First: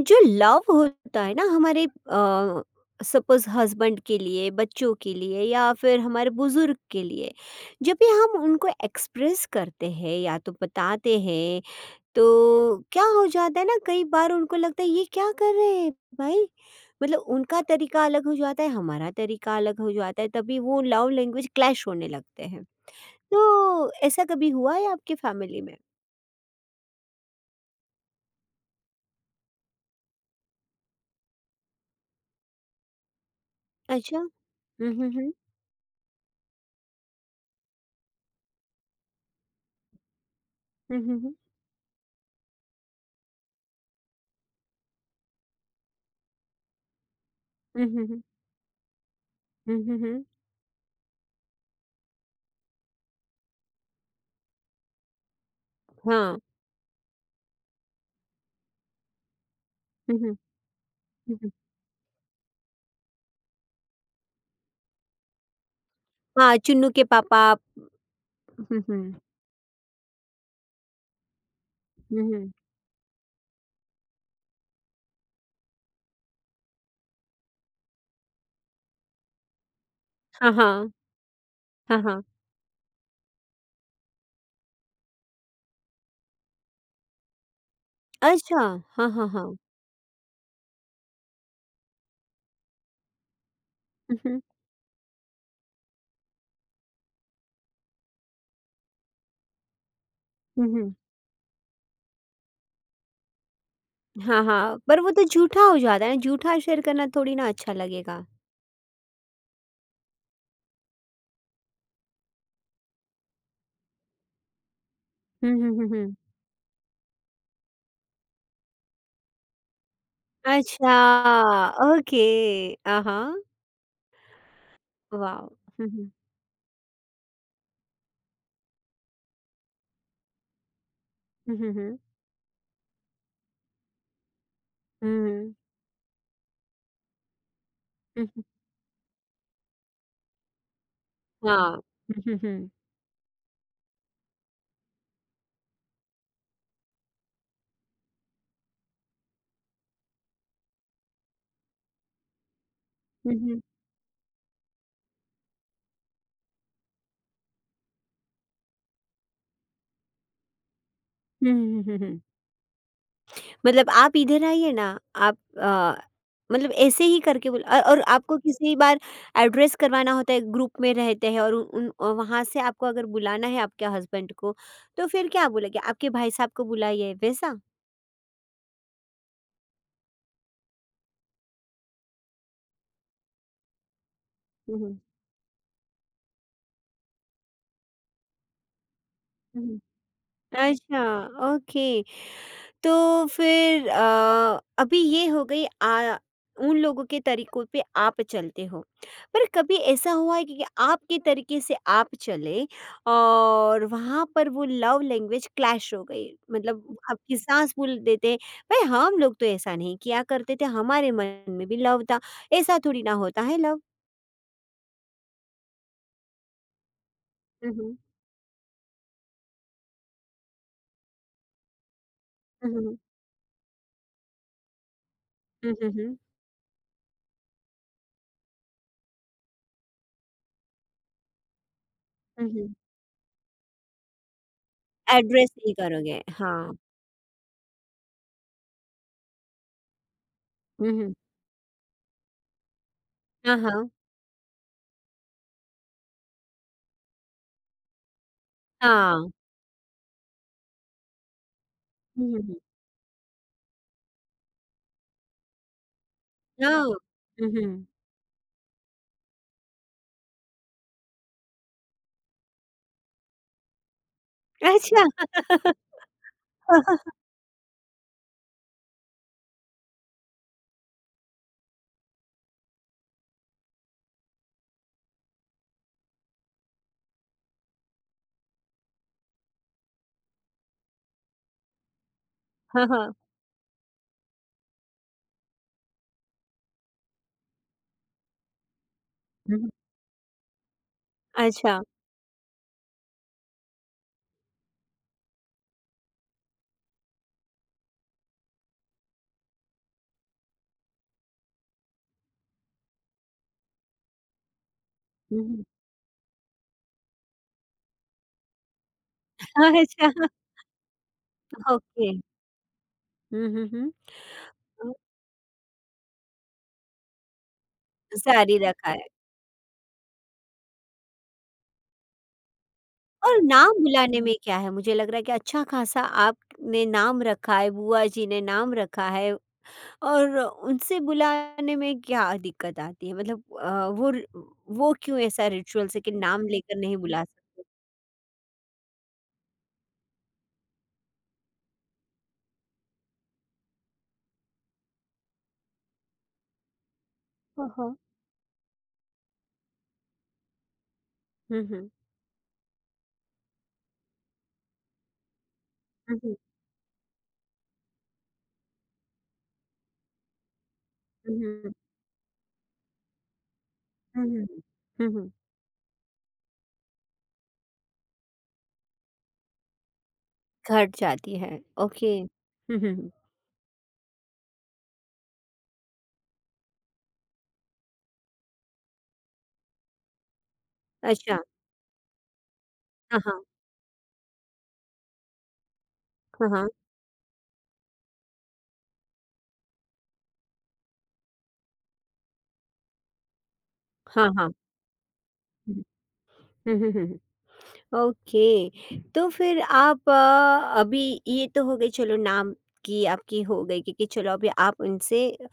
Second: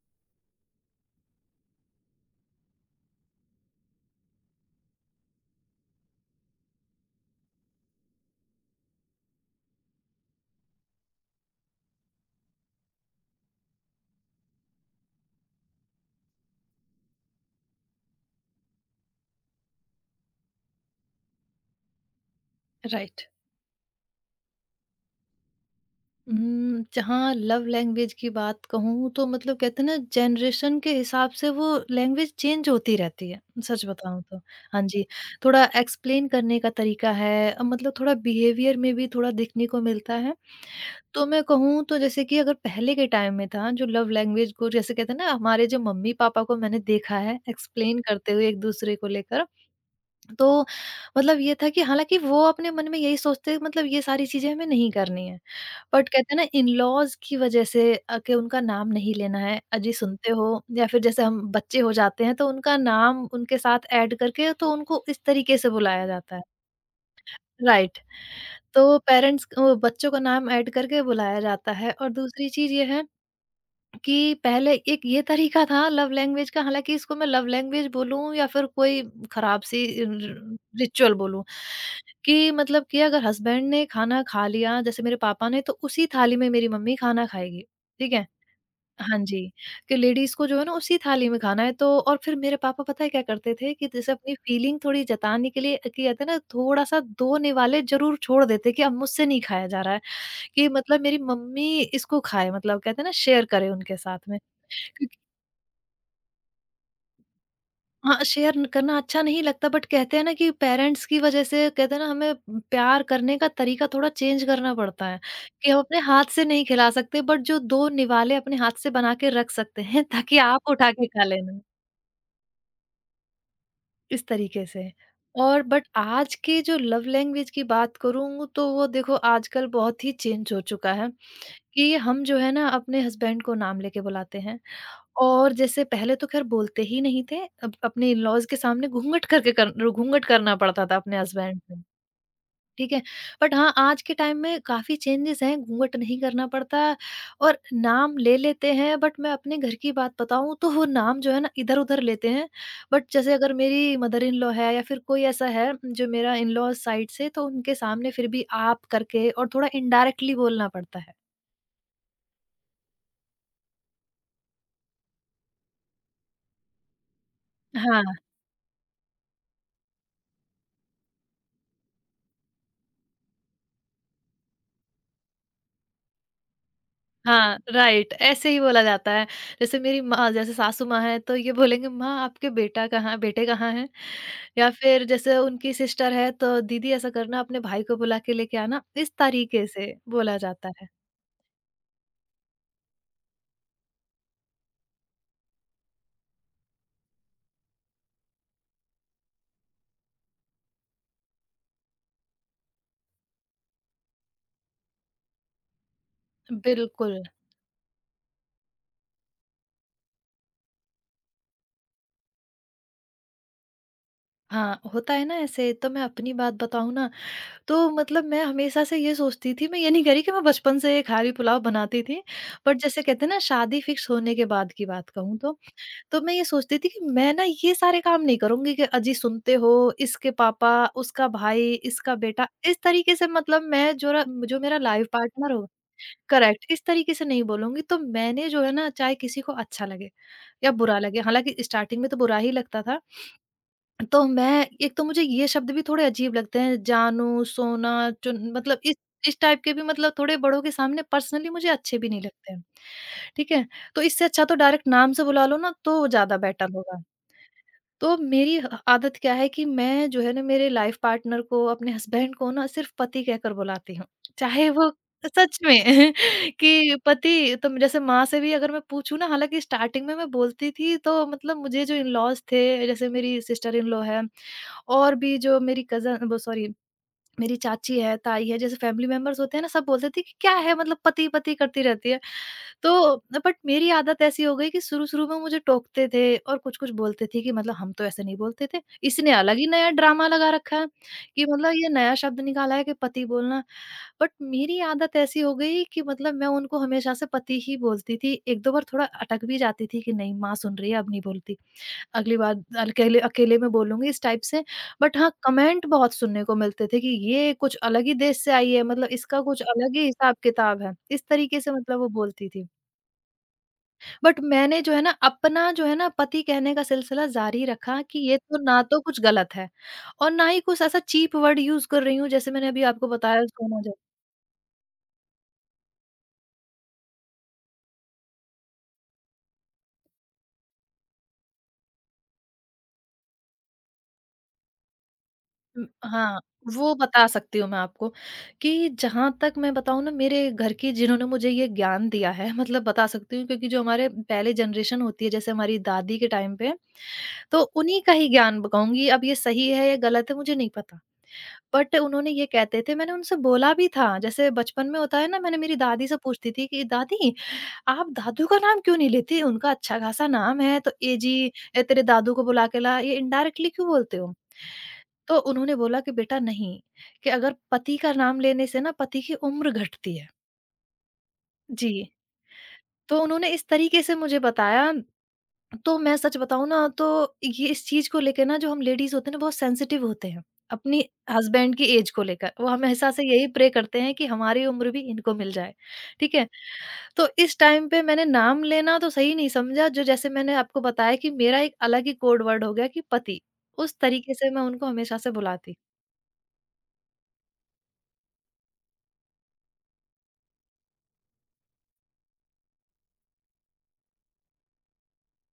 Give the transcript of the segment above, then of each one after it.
जो लव होता है ना हमारे सपोज हस्बैंड के लिए, बच्चों के लिए, या फिर हमारे बुजुर्ग के लिए, जब भी हम उनको एक्सप्रेस करते हैं या तो बताते हैं, तो क्या हो जाता है ना, कई बार उनको लगता है ये क्या कर रहे हैं भाई। मतलब उनका तरीका अलग हो जाता है, हमारा तरीका अलग हो जाता है, तभी वो लव लैंग्वेज क्लैश होने लगते हैं। राइट। तो ऐसा कभी हुआ है आपकी फैमिली में? जहाँ लव लैंग्वेज की बात कहूँ तो मतलब कहते हैं ना जनरेशन के हिसाब से वो लैंग्वेज चेंज होती रहती है। सच अच्छा। बताऊँ तो हाँ हम्म, जी, हम्म, थोड़ा एक्सप्लेन करने का तरीका है, मतलब थोड़ा बिहेवियर में भी थोड़ा दिखने को मिलता है। हम्म, हम्म, तो हम्म, मैं कहूँ तो जैसे कि अगर पहले के टाइम में था जो लव लैंग्वेज को जैसे कहते हैं ना, हमारे जो मम्मी पापा को मैंने देखा है हम्म, एक्सप्लेन हम्म, करते हुए एक दूसरे को लेकर, हम्म, हम्म, तो मतलब ये था कि हालांकि वो अपने मन में यही सोचते मतलब ये सारी चीजें हमें नहीं करनी है, बट कहते हैं हाँ। ना इन-लॉज़ की वज़ह से के उनका नाम नहीं लेना है। अजी सुनते हो, या फिर जैसे हुँ, हम हुँ। बच्चे हो जाते हैं तो उनका नाम उनके साथ ऐड करके तो उनको इस तरीके से बुलाया जाता है। हाँ, चुन्नू के पापा। राइट। हुँ, तो हुँ। पेरेंट्स बच्चों का नाम ऐड करके बुलाया जाता है और हुँ, दूसरी हुँ। चीज़ ये है कि पहले एक ये तरीका था लव लैंग्वेज का, हालांकि इसको मैं लव लैंग्वेज बोलूं या फिर कोई खराब सी हाँ, हाँ। रिचुअल बोलूं हाँ, हाँ। कि मतलब कि अगर हस्बैंड ने खाना खा लिया जैसे मेरे पापा ने तो उसी थाली में मेरी मम्मी खाना खाएगी। ठीक है। अच्छा! हाँ, हाँ हाँ, जी, हाँ। कि लेडीज को जो है ना उसी थाली में खाना है तो। और फिर मेरे पापा पता है क्या करते थे कि जैसे हुँ, अपनी हुँ। फीलिंग थोड़ी जताने के लिए कि कहते हैं ना थोड़ा सा दो निवाले जरूर छोड़ देते कि अब मुझसे नहीं खाया जा रहा है, हुँ, कि हुँ। मतलब मेरी मम्मी इसको खाए, मतलब कहते हैं ना शेयर करें उनके साथ में। हाँ, हाँ। पर वो क्योंकि तो झूठा हो जाता है ना, झूठा शेयर करना थोड़ी ना अच्छा हाँ, लगेगा। शेयर करना अच्छा नहीं लगता, बट कहते हैं ना कि पेरेंट्स की वजह से कहते हैं ना हमें प्यार करने का तरीका थोड़ा चेंज करना पड़ता है, हुँ, कि हुँ, हम हुँ, अपने हुँ। हाथ से नहीं खिला सकते बट जो 2 निवाले अपने हाथ से बना के रख सकते हैं ताकि आप उठा अच्छा। के खा लेना, ओके। आ हाँ। इस तरीके से। वाव! और बट हुँ, हुँ। आज की जो लव लैंग्वेज की बात करूँ तो वो देखो आजकल बहुत ही चेंज हो चुका है, हुँ, हुँ, कि हुँ। हम जो है ना अपने हस्बैंड को नाम लेके बुलाते हैं। हुँ, और हुँ। जैसे पहले तो ख़ैर बोलते ही नहीं थे, अब अपने हुँ, हुँ। इन-लॉज़ के सामने घूँघट करके कर घूँघट करना पड़ता था अपने हस्बैंड हाँ। से, हुँ, हुँ, हुँ। ठीक है? बट हाँ, आज के टाइम में काफ़ी चेंजेज़ हैं, घूँघट नहीं करना पड़ता और नाम ले लेते हैं, बट मैं अपने घर की बात बताऊँ तो वो नाम जो है ना इधर-उधर लेते हैं। बट जैसे हुँ, अगर हुँ। मेरी मदर इन लॉ है या फिर कोई ऐसा है जो मेरा इन-लॉज़ साइड से, तो उनके सामने फिर भी आप करके और थोड़ा इनडायरेक्टली बोलना पड़ता है। हुँ, हुँ, हुँ, हुँ। मतलब आप इधर आइए ना। आप मतलब ऐसे ही करके बोला। और हाँ। आपको किसी बार एड्रेस करवाना होता है, ग्रुप में रहते हैं और वहाँ से आपको अगर बुलाना है आपके हस्बैंड को, तो फिर क्या बोलेंगे? आपके भाई साहब को बुलाइए, हाँ, वैसा? राइट ऐसे ही बोला जाता है। जैसे मेरी माँ जैसे सासू माँ हैं तो ये बोलेंगे माँ आपके बेटा कहाँ बेटे कहाँ हैं? या हुँ, फिर जैसे उनकी सिस्टर है तो दीदी ऐसा करना अपने भाई को बुला के लेके आना, इस तरीके हुँ। से बोला जाता है। अच्छा। ओके। तो फिर अभी ये हो गई। आ उन लोगों के तरीकों पे आप चलते हो। पर कभी ऐसा हुआ है कि आपके तरीके से आप चले और वहाँ पर वो लव लैंग्वेज क्लैश हो गई? मतलब बिल्कुल। आपकी सास बोल देते, "भई हम लोग तो ऐसा नहीं किया करते थे, हमारे मन में भी लव था, ऐसा थोड़ी ना होता है लव।" हाँ, होता है ना, ऐसे तो मैं अपनी बात बताऊँ ना हुँ, तो हुँ। मतलब मैं हमेशा से ये सोचती थी, मैं ये नहीं कह रही कि मैं बचपन से ये खारी पुलाव बनाती थी। हुँ, बट हुँ। जैसे कहते हैं ना शादी फिक्स होने के बाद की बात कहूँ तो हुँ, हुँ, हुँ। तो मैं ये सोचती थी कि मैं ना ये सारे काम नहीं करूँगी कि अजी सुनते हो, इसके पापा, उसका भाई, इसका बेटा, हुँ, हुँ। इस तरीके से। मतलब मैं जो मेरा लाइफ एड्रेस पार्टनर हो, नहीं करोगे। करेक्ट, हाँ। इस तरीके से नहीं बोलूँगी। तो मैंने जो है ना चाहे किसी को अच्छा लगे या हुँ, बुरा हुँ। लगे, हालाँकि स्टार्टिंग में तो बुरा ही लगता था। हाँ, हाँ। तो मैं एक तो मुझे ये शब्द भी थोड़े अजीब लगते हैं, जानू, सोना, चुन मतलब इस हाँ। इस टाइप के भी मतलब थोड़े बड़ों के सामने पर्सनली मुझे अच्छे भी नहीं हुँ, हुँ, लगते हुँ। हैं। ठीक है? तो इससे अच्छा तो डायरेक्ट नाम से बुला लो ना, तो ज़्यादा बेटर ओह! होगा। हुँ, हुँ। तो मेरी ह आदत क्या है कि मैं जो है ना मेरे लाइफ़ पार्टनर को, अपने हस्बैंड को ना सिर्फ़ पति कहकर बुलाती हूँ। चाहे वो अच्छा। सच में कि पति तो, जैसे माँ से भी अगर मैं पूछूँ ना, हालाँकि स्टार्टिंग में मैं बोलती थी, तो मतलब मुझे जो इन-लॉज़ थे, जैसे मेरी सिस्टर इन लॉ है और भी जो मेरी कज़न वो सॉरी मेरी चाची है, ताई है, जैसे फैमिली मेंबर्स होते हैं ना सब बोलते थे कि क्या है, मतलब पति-पति करती रहती है। हाँ, हाँ। तो बट मेरी आदत ऐसी हो गई कि शुरू-शुरू में मुझे टोकते थे और कुछ-कुछ बोलते थे कि मतलब हम तो ऐसे नहीं बोलते थे। इसने अलग हुँ, ही हुँ। नया ड्रामा लगा रखा है कि मतलब अच्छा। ये नया शब्द निकाला है कि पति बोलना। बट मेरी आदत ऐसी हो गई कि मतलब मैं उनको हमेशा से पति ही बोलती थी। 1-2 बार थोड़ा अटक भी जाती थी कि नहीं माँ सुन रही है, अब नहीं बोलती। अगली बार अकेले अकेले में बोलूँगी, इस टाइप से। बट हाँ, हुँ, हुँ। कमेंट बहुत सुनने को मिलते थे कि ये कुछ अलग ही देश से आई है, मतलब इसका कुछ अलग ही अच्छा। हिसाब-किताब है। इस तरीके से मतलब वो ओके। बोलती थी। हुँ, हुँ, हुँ। बट मैंने अ, जो है ना अपना जो है ना पति कहने का सिलसिला जारी रखा कि ये जारी तो ना रखा तो है। कुछ गलत है और ना ही कुछ ऐसा चीप वर्ड यूज कर रही हूँ जैसे मैंने अभी आपको और बताया नाम सोना जब। बुलाने में क्या है? मुझे लग रहा है कि अच्छा-खासा आपने नाम रखा है, बुआ जी ने नाम रखा है, और उनसे बुलाने में क्या दिक्कत आती है? मतलब वो क्यों ऐसा रिचुअल्स है कि हाँ, नाम लेकर वो नहीं बुला बता सकती सकते? हूँ मैं आपको कि जहां तक मैं बताऊँ ना मेरे घर की जिन्होंने मुझे ये ज्ञान दिया है, मतलब बता सकती हूँ क्योंकि जो हमारे पहले जनरेशन होती है जैसे हमारी दादी के टाइम पे, तो हाँ, हाँ। उन्हीं का ही ज्ञान कहूंगी। अब ये सही है या गलत है मुझे नहीं पता, हुँ, हुँ। बट उन्होंने ये कहते थे, मैंने उनसे बोला भी था, जैसे बचपन में होता है ना मैंने मेरी दादी से हुँ, हुँ। पूछती थी कि दादी आप दादू का नाम क्यों नहीं लेती? उनका अच्छा-खासा नाम है, तो ए हुँ, जी हुँ। ए तेरे दादू को बुला के ला, ये इनडायरेक्टली क्यों बोलते हुँ, हो? हुँ। हुँ, हुँ। तो उन्होंने बोला कि बेटा नहीं, कि अगर पति का नाम लेने से ना पति की उम्र घटती है। घट जाती है, जी, ओके। हुँ, हुँ, हुँ। तो उन्होंने इस तरीके से मुझे बताया। तो मैं सच बताऊँ ना तो ये इस चीज़ को लेके ना जो हम लेडीज़ होते हैं ना बहुत सेंसिटिव होते हैं, अपनी अच्छा। हस्बैंड की एज को लेकर। वो हमेशा हाँ, से हाँ, यही प्रे करते हैं कि हमारी उम्र भी इनको मिल जाए, ठीक है? हाँ, हाँ, तो इस टाइम पे मैंने नाम लेना तो सही नहीं समझा, जो जैसे मैंने आपको बताया कि मेरा एक अलग ही कोड वर्ड हो गया कि पति। उस हाँ, तरीके से हाँ। मैं उनको हमेशा से बुलाती। हुँ, हुँ, हुँ, हुँ। ओके। तो फिर आप अभी ये तो हो गई, चलो नाम की आपकी हो गई। कि चलो अभी आप उनसे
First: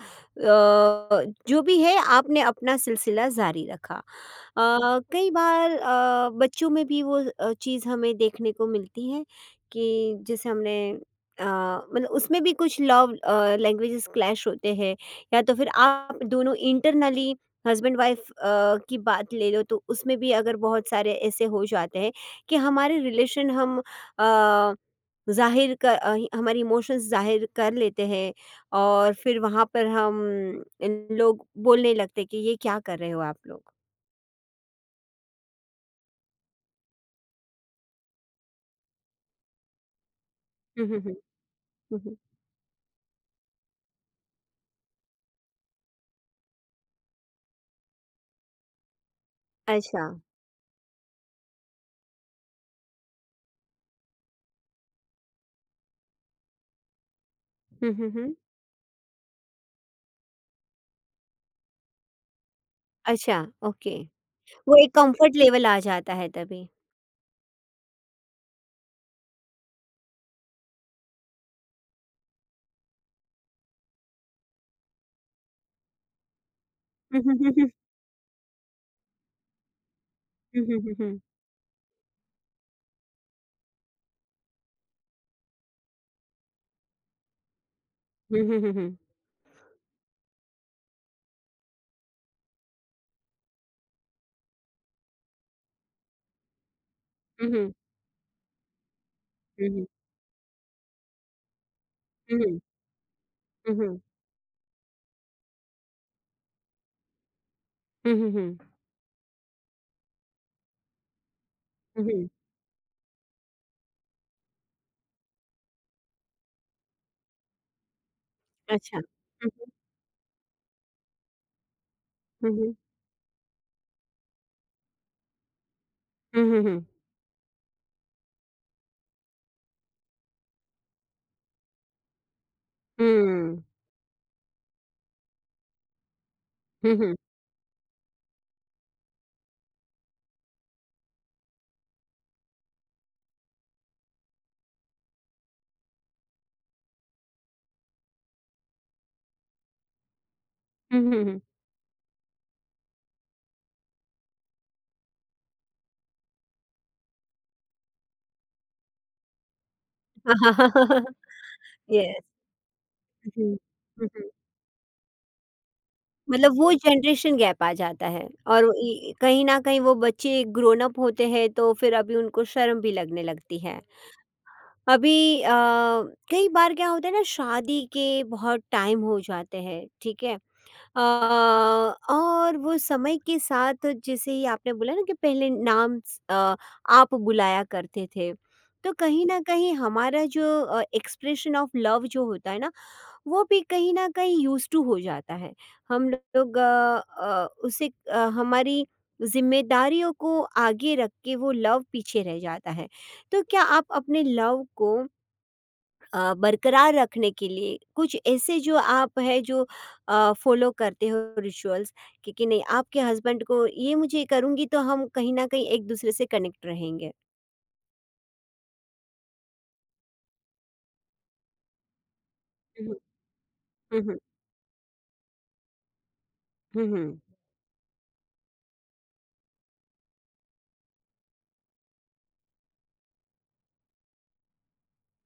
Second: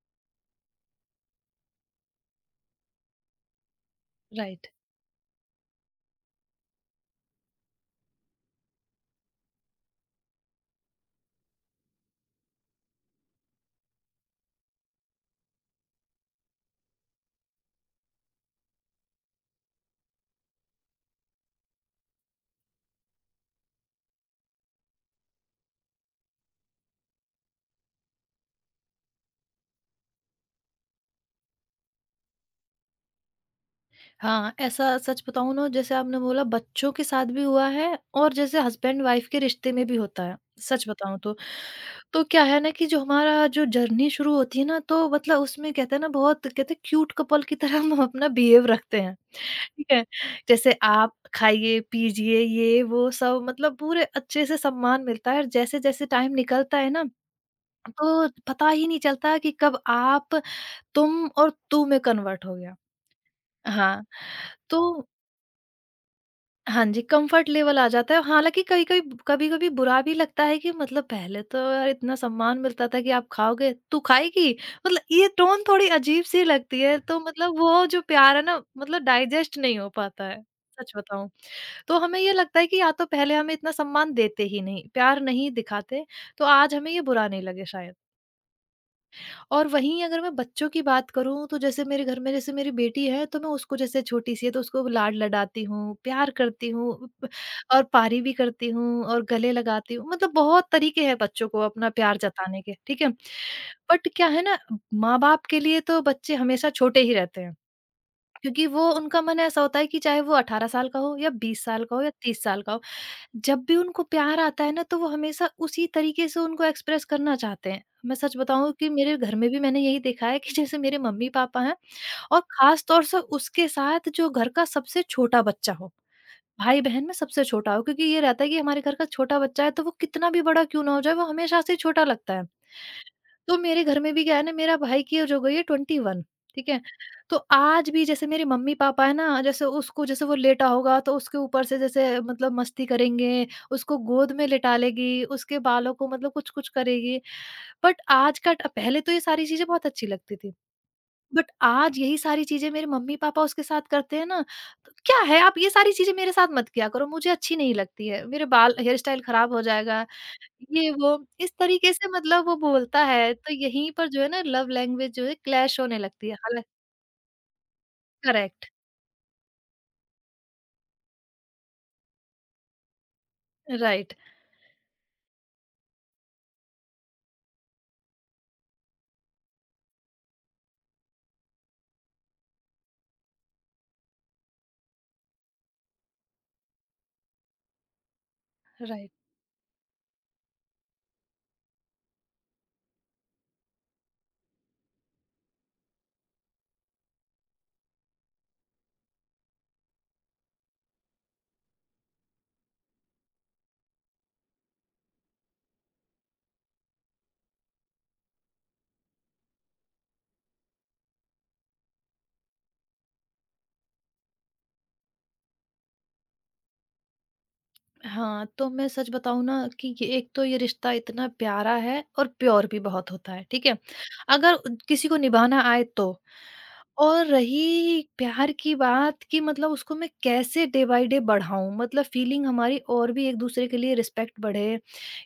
जो भी है आपने अपना सिलसिला जारी रखा। राइट। कई बार बच्चों में भी वो चीज़ हमें देखने को मिलती है, कि जैसे हमने अ, मतलब उसमें भी कुछ लव लैंग्वेजेस क्लैश होते हैं, या तो फिर आप दोनों इंटरनली हस्बैंड वाइफ की बात ले लो तो उसमें भी अगर बहुत सारे ऐसे हो जाते हैं कि हमारे रिलेशन हम हमारे इमोशंस ज़ाहिर कर लेते हैं और फिर वहाँ पर हम इन लोग बोलने लगते हैं कि ये क्या कर रहे हो आप लोग? हाँ, ऐसा सच बताऊँ ना, जैसे आपने बोला बच्चों के साथ भी हुआ है और जैसे हस्बैंड वाइफ के रिश्ते में भी होता है, हुँ, सच हुँ, हुँ, बताऊँ तो। हुँ, हुँ। तो क्या है ना कि जो हमारा जो जर्नी शुरू होती है ना, तो मतलब उसमें कहते हैं ना बहुत कहते हैं क्यूट कपल की तरह हम अपना बिहेव रखते हैं, ठीक है? अच्छा। जैसे आप खाइए, पीजिए, ये वो सब मतलब पूरे अच्छे से सम्मान मिलता है और जैसे-जैसे टाइम निकलता है ना, हुँ, हुँ, तो हुँ। पता ही नहीं चलता कि कब आप, तुम और तू में कन्वर्ट हो गया। अच्छा। ओके। हाँ, वो एक तो कम्फर्ट लेवल आ जाता है तभी। हाँ जी, कम्फर्ट लेवल आ जाता है। हाँ, हालाँकि कहीं-कहीं कभी-कभी बुरा भी लगता है कि मतलब पहले तो यार इतना सम्मान मिलता था कि आप खाओगे, तू खाएगी? मतलब ये टोन थोड़ी अजीब-सी लगती है, तो हुँ, मतलब हुँ, वो जो प्यार है ना मतलब डाइजेस्ट नहीं हो पाता है, हुँ, सच हुँ। बताऊँ। तो हमें ये लगता है कि या तो पहले हमें इतना सम्मान देते ही नहीं, प्यार नहीं दिखाते, तो आज हमें ये बुरा नहीं लगे शायद। हुँ, हुँ, हुँ, हुँ। और वहीं अगर मैं बच्चों की बात करूँ तो जैसे मेरे घर में जैसे मेरी बेटी है तो मैं उसको जैसे छोटी सी है तो उसको लाड लडाती हूँ, प्यार करती हूँ प हुँ, हुँ, और पारी भी करती हूँ और गले हुँ, हुँ। लगाती हूँ। मतलब बहुत तरीके हैं बच्चों को अपना प्यार हुँ, हुँ, जताने के, ठीक है? हुँ, हुँ। बट क्या है ना माँ-बाप के लिए तो बच्चे हमेशा छोटे ही रहते हैं हुँ, हुँ, हुँ, क्योंकि हुँ। वो उनका मन ऐसा होता है कि चाहे वो 18 साल का हो या 20 साल का हो हुँ, हुँ, या हुँ। हुँ, हुँ। 30 साल का हो जब भी उनको प्यार आता है ना तो वो हमेशा उसी तरीके से उनको एक्सप्रेस करना चाहते हैं। मैं सच बताऊँ कि अच्छा। मेरे घर में हुँ, भी मैंने यही देखा है कि जैसे मेरे मम्मी-पापा हैं और हुँ, हुँ, हुँ। ख़ास तौर से उसके साथ जो घर का सबसे छोटा बच्चा हो, हुँ, हुँ, हुँ। भाई-बहन में सबसे छोटा हो क्योंकि ये रहता है कि हमारे घर का छोटा बच्चा है तो वो कितना भी बड़ा क्यों ना हो जाए वो हमेशा से छोटा लगता है। तो हुँ। मेरे घर में भी क्या है ना मेरा भाई की एज हो गई है 21। ठीक है? हुँ, हुँ, हुँ। तो आज भी जैसे मेरे मम्मी-पापा है ना, जैसे उसको, जैसे वो लेटा होगा तो उसके ऊपर से जैसे मतलब मस्ती करेंगे, उसको गोद में लिटा लेगी, उसके बालों को मतलब कुछ-कुछ करेगी। बट आज का ट पहले तो ये सारी चीज़ें बहुत अच्छी लगती थी। हुँ, हुँ, हुँ। बट आज यही सारी चीज़ें मेरे मम्मी-पापा उसके साथ करते हैं ना, तो क्या है, आप ये सारी चीज़ें मेरे साथ मत किया करो, मुझे अच्छी नहीं लगती है। मेरे बाल, हेयर स्टाइल खराब हो जाएगा। ये वो, इस तरीके से यस। मतलब वो बोलता है, हुँ। तो यहीं हुँ, पर जो है हुँ। ना लव लैंग्वेज जो है क्लैश होने लगती है, मतलब हालाँ वो जनरेशन गैप आ जाता है और करेक्ट, इ कहीं न कहीं वो बच्चे ग्रोन अप होते हैं तो फिर अभी उनको शर्म भी लगने लगती है। राइट, अभी कई बार क्या होता है ना, शादी के बहुत टाइम हो जाते हैं, ठीक है? अ, और वो समय के साथ जैसे ही आपने बोला ना कि पहले आप बुलाया करते थे। तो राइट। कहीं न कहीं हमारा जो एक्सप्रेशन ऑफ लव जो होता है ना, वो भी कहीं न कहीं यूज़ टू हो जाता है। हम लोग उसे हमारी ज़िम्मेदारियों को आगे रख के वो लव पीछे रह जाता है। तो क्या आप अपने लव को बरकरार रखने के लिए कुछ ऐसे जो आप हैं जो फ़ॉलो करते हो रिचुअल्स, कि नहीं, आपके हस्बैंड को ये मुझे करूँगी, तो हम कहीं न कहीं एक-दूसरे से कनेक्ट रहेंगे? हाँ, तो मैं सच बताऊँ ना कि ये एक, तो ये रिश्ता इतना प्यारा है और प्योर भी हुँ, हुँ। बहुत होता है, ठीक है? हुँ, हुँ। अगर उद किसी को निभाना आए तो। हुँ, हुँ। और रही प्यार की बात, कि मतलब उसको मैं कैसे डे बाय डे बढ़ाऊँ, मतलब फ़ीलिंग हमारी और भी एक-दूसरे के लिए रिस्पेक्ट बढ़े,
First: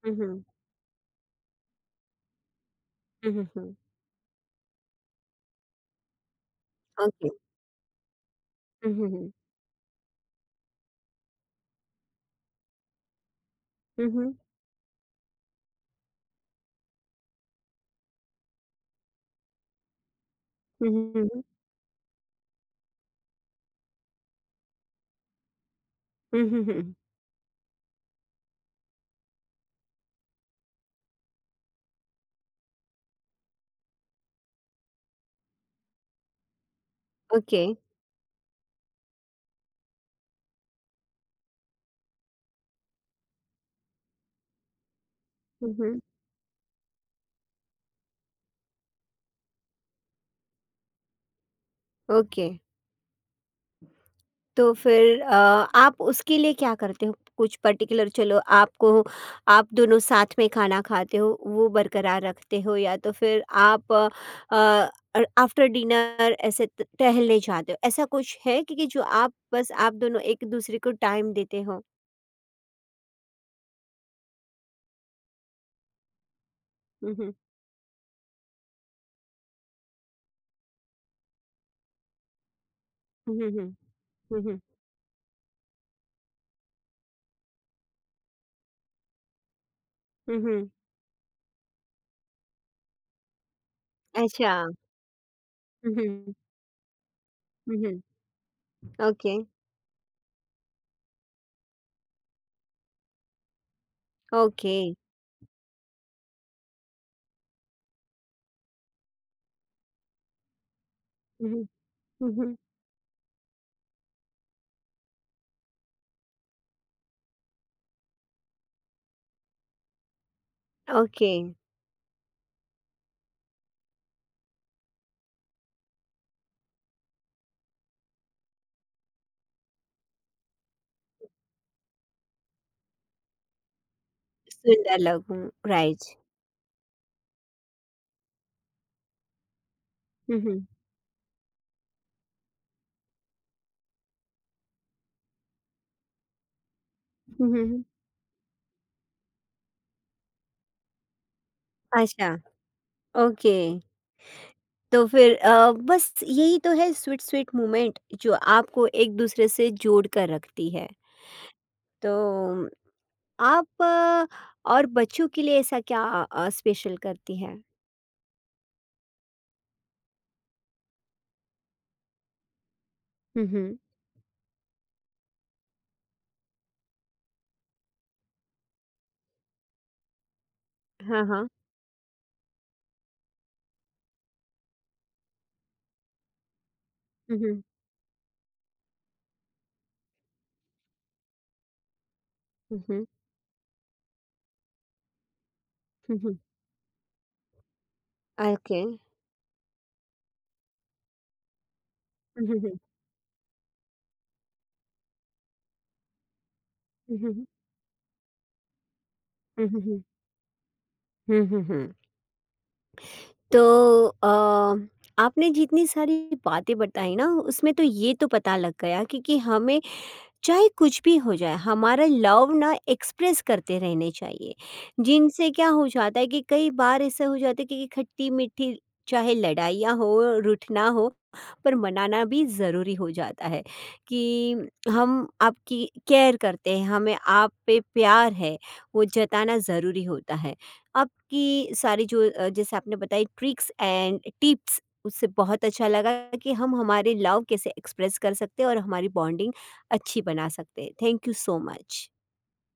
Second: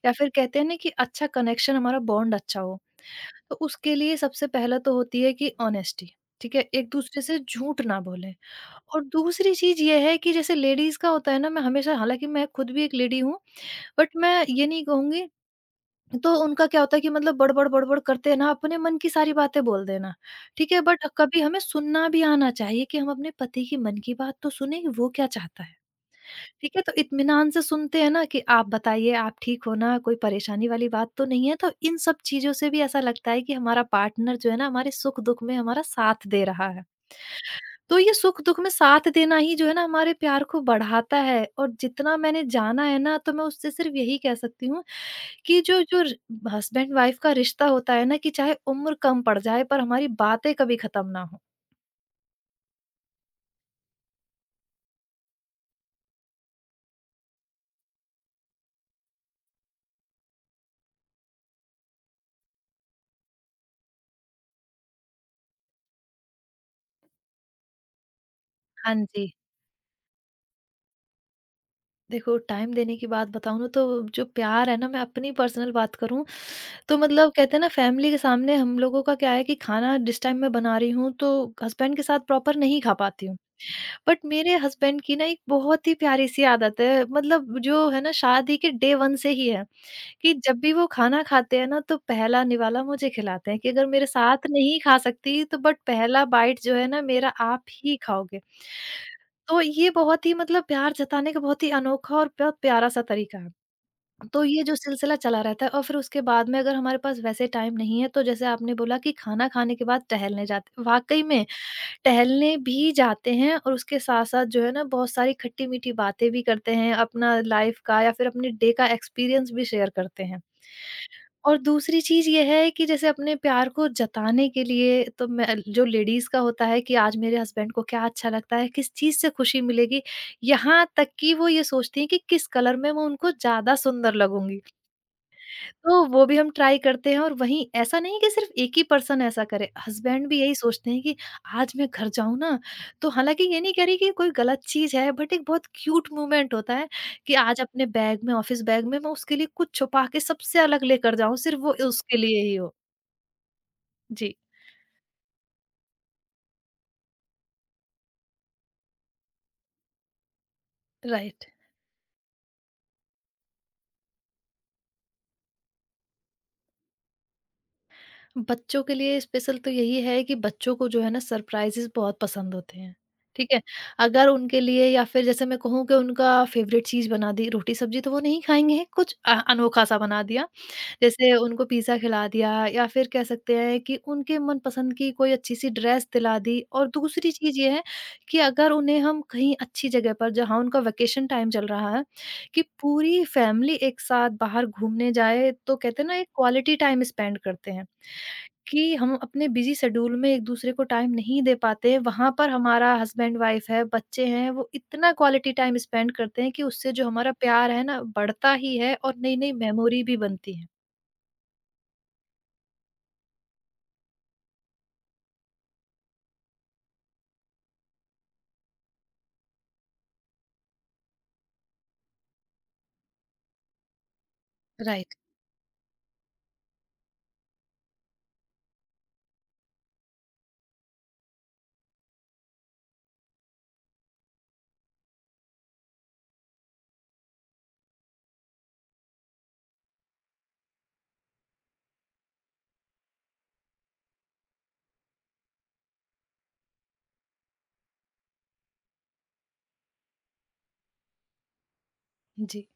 या हुँ, फिर हुँ। कहते हैं ना कि अच्छा कनेक्शन, हमारा बॉन्ड अच्छा हो। हुँ, हुँ, तो हुँ। उसके लिए सबसे पहला तो होती है कि ऑनेस्टी, ठीक है? एक-दूसरे ओके। से झूठ ना बोलें। हुँ, और हुँ, हुँ। दूसरी चीज़ ये है कि जैसे लेडीज़ का होता है ना, मैं हमेशा, हालाँकि मैं खुद भी एक लेडी हूँ, हुँ, बट हुँ। मैं ये नहीं कहूँगी। तो उनका क्या होता है कि मतलब बड़बड़, बड़बड़ करते हैं ना, अपने मन की सारी बातें बोल देना, ठीक है? हुँ, बट हुँ, कभी हुँ। हमें सुनना भी आना चाहिए कि हम अपने पति के मन की बात तो सुनें, वो क्या चाहता है, हुँ, हुँ, ठीक है? तो हुँ। इत्मीनान से सुनते हैं ना कि आप बताइए, आप ठीक हो ना? कोई परेशानी वाली बात तो नहीं है? तो इन सब चीज़ों से भी ऐसा लगता है कि हमारा पार्टनर जो है ना, हमारे सुख-दुख में हमारा साथ दे रहा है। ओके। तो ये सुख-दुख में साथ देना ही जो है ना हमारे प्यार को बढ़ाता है, और जितना मैंने जाना है ना, तो मैं उससे सिर्फ यही कह सकती हूँ कि हुँ, जो हुँ। जो र हस्बैंड वाइफ का रिश्ता होता है ना, कि चाहे उम्र कम पड़ जाए पर हमारी बातें कभी खत्म ना हो। ओके। तो फिर आप उसके लिए क्या करते हो? कुछ पर्टिकुलर, चलो आपको, आप दोनों साथ में खाना खाते हो, वो बरकरार रखते हो, या तो फिर आप आफ्टर डिनर ऐसे त टहलने जाते हो? ऐसा कुछ है कि हाँ जो जी। आप, बस आप दोनों एक-दूसरे को टाइम देते हो? देखो, टाइम देने की बात बताऊँ ना, तो जो प्यार है ना, मैं अपनी पर्सनल बात करूँ तो, हुँ, मतलब हुँ। कहते हैं ना फैमिली के सामने, हम लोगों का क्या है कि खाना जिस टाइम मैं बना रही हूँ तो हस्बैंड के साथ प्रॉपर नहीं खा पाती हुँ, हूँ। हुँ, हुँ। बट हुँ, मेरे हुँ। हस्बैंड की ना एक बहुत ही प्यारी सी आदत है, मतलब जो है ना शादी के डे वन से ही है कि हुँ, जब हुँ। भी वो खाना खाते हैं ना, तो पहला निवाला मुझे खिलाते हैं कि अगर मेरे साथ अच्छा। नहीं खा सकती तो बट हुँ, पहला हुँ। बाइट जो है ना मेरा, आप हुँ, ही हुँ। खाओगे। ओके। तो ये बहुत ही मतलब प्यार जताने का बहुत ही अनोखा और बहुत प्यारा सा तरीका है। तो ये जो ओके। सिलसिला चला रहता है, और फिर उसके बाद में अगर हमारे पास वैसे टाइम नहीं है, तो जैसे आपने बोला कि खाना खाने के बाद टहलने जाते, वाकई में हुँ, हुँ। हुँ, हुँ। टहलने भी जाते हैं, और उसके साथ-साथ जो है ना बहुत सारी खट्टी-मीठी बातें भी करते हैं, अपना लाइफ़ का या फिर अपने डे का एक्सपीरियंस भी शेयर करते हैं। ओके। और दूसरी चीज़ ये है कि जैसे अपने प्यार को जताने के लिए तो मैं, जो लेडीज़ का होता है कि आज मेरे हस्बैंड को क्या अच्छा लगता है, किस चीज़ से खुशी मिलेगी, यहाँ तक कि वो ये सोचती हैं कि किस कलर में मैं उनको ज़्यादा सुंदर लगूँगी। सुंदर लघु, तो राइट। वो भी हम ट्राई करते हैं, और वहीं ऐसा नहीं है कि सिर्फ एक ही पर्सन ऐसा करे, हस्बैंड हुँ, भी यही हुँ। सोचते हैं कि आज मैं घर जाऊँ ना, तो हालाँकि ये नहीं कह रही कि कोई गलत चीज़ है, बट एक बहुत क्यूट मोमेंट होता है कि हुँ, हुँ, आज हुँ। अपने बैग में, ऑफ़िस बैग में, मैं उसके लिए कुछ छुपा के सबसे अलग लेकर जाऊँ, सिर्फ वो उसके अच्छा। लिए ही हो। ओके। जी, तो फिर बस यही तो है स्वीट स्वीट मोमेंट जो आपको एक-दूसरे से जोड़ कर रखती है। राइट। तो आप और बच्चों के लिए ऐसा क्या स्पेशल करती हैं? बच्चों के लिए स्पेशल तो यही है कि बच्चों को जो है ना सरप्राइजेस बहुत पसंद होते हैं, हुँ, ठीक है? हुँ। अगर उनके लिए, या फिर जैसे मैं कहूँ कि उनका फ़ेवरेट चीज़ बना दी रोटी-सब्ज़ी, तो वो नहीं खाएँगे, कुछ अनोखा-सा बना दिया, हाँ, जैसे हाँ। उनको पिज़्ज़ा खिला दिया, या फिर कह सकते हैं कि उनके मनपसंद की कोई अच्छी-सी ड्रेस दिला दी। और दूसरी हुँ, चीज़ हुँ। ये है कि अगर उन्हें हम कहीं अच्छी जगह पर जहाँ उनका वेकेशन टाइम चल रहा है, कि हुँ, हुँ। पूरी फ़ैमिली एक साथ बाहर घूमने जाए, तो कहते हैं ना हुँ, एक हुँ। क्वालिटी टाइम स्पेंड करते हैं। ओके। कि हम अपने बिजी शेड्यूल में एक-दूसरे को टाइम नहीं दे पाते, वहाँ हुँ, पर हुँ, हुँ। हमारा हस्बैंड-वाइफ है, बच्चे हैं, वो इतना क्वालिटी टाइम स्पेंड करते हैं कि उससे जो हुँ, हमारा हुँ, हुँ। प्यार है ना बढ़ता ही है और नई-नई हुँ, हुँ, हुँ। मेमोरी भी बनती है। हुँ, हुँ, हुँ। तो अ, आपने जितनी सारी बातें बताई ना उसमें तो ये तो पता लग गया, क्योंकि हमें चाहे कुछ भी हो जाए हमारा लव ना एक्सप्रेस करते रहने चाहिए, राइट, जिनसे क्या हो जाता है कि कई बार ऐसा हो जाता है कि खट्टी मीठी, चाहे लड़ाइयाँ हो, रूठना हो, पर मनाना भी ज़रूरी हो जाता है, कि हम आपकी केयर करते हैं, हमें आप पे प्यार है, वो जताना ज़रूरी होता है। आपकी सारी जो जैसे आपने बताई ट्रिक्स एंड टिप्स, उससे बहुत अच्छा लगा कि हम हमारे लव कैसे एक्सप्रेस कर सकते हैं और हमारी बॉन्डिंग अच्छी बना सकते हैं। Thank you so much. Ji.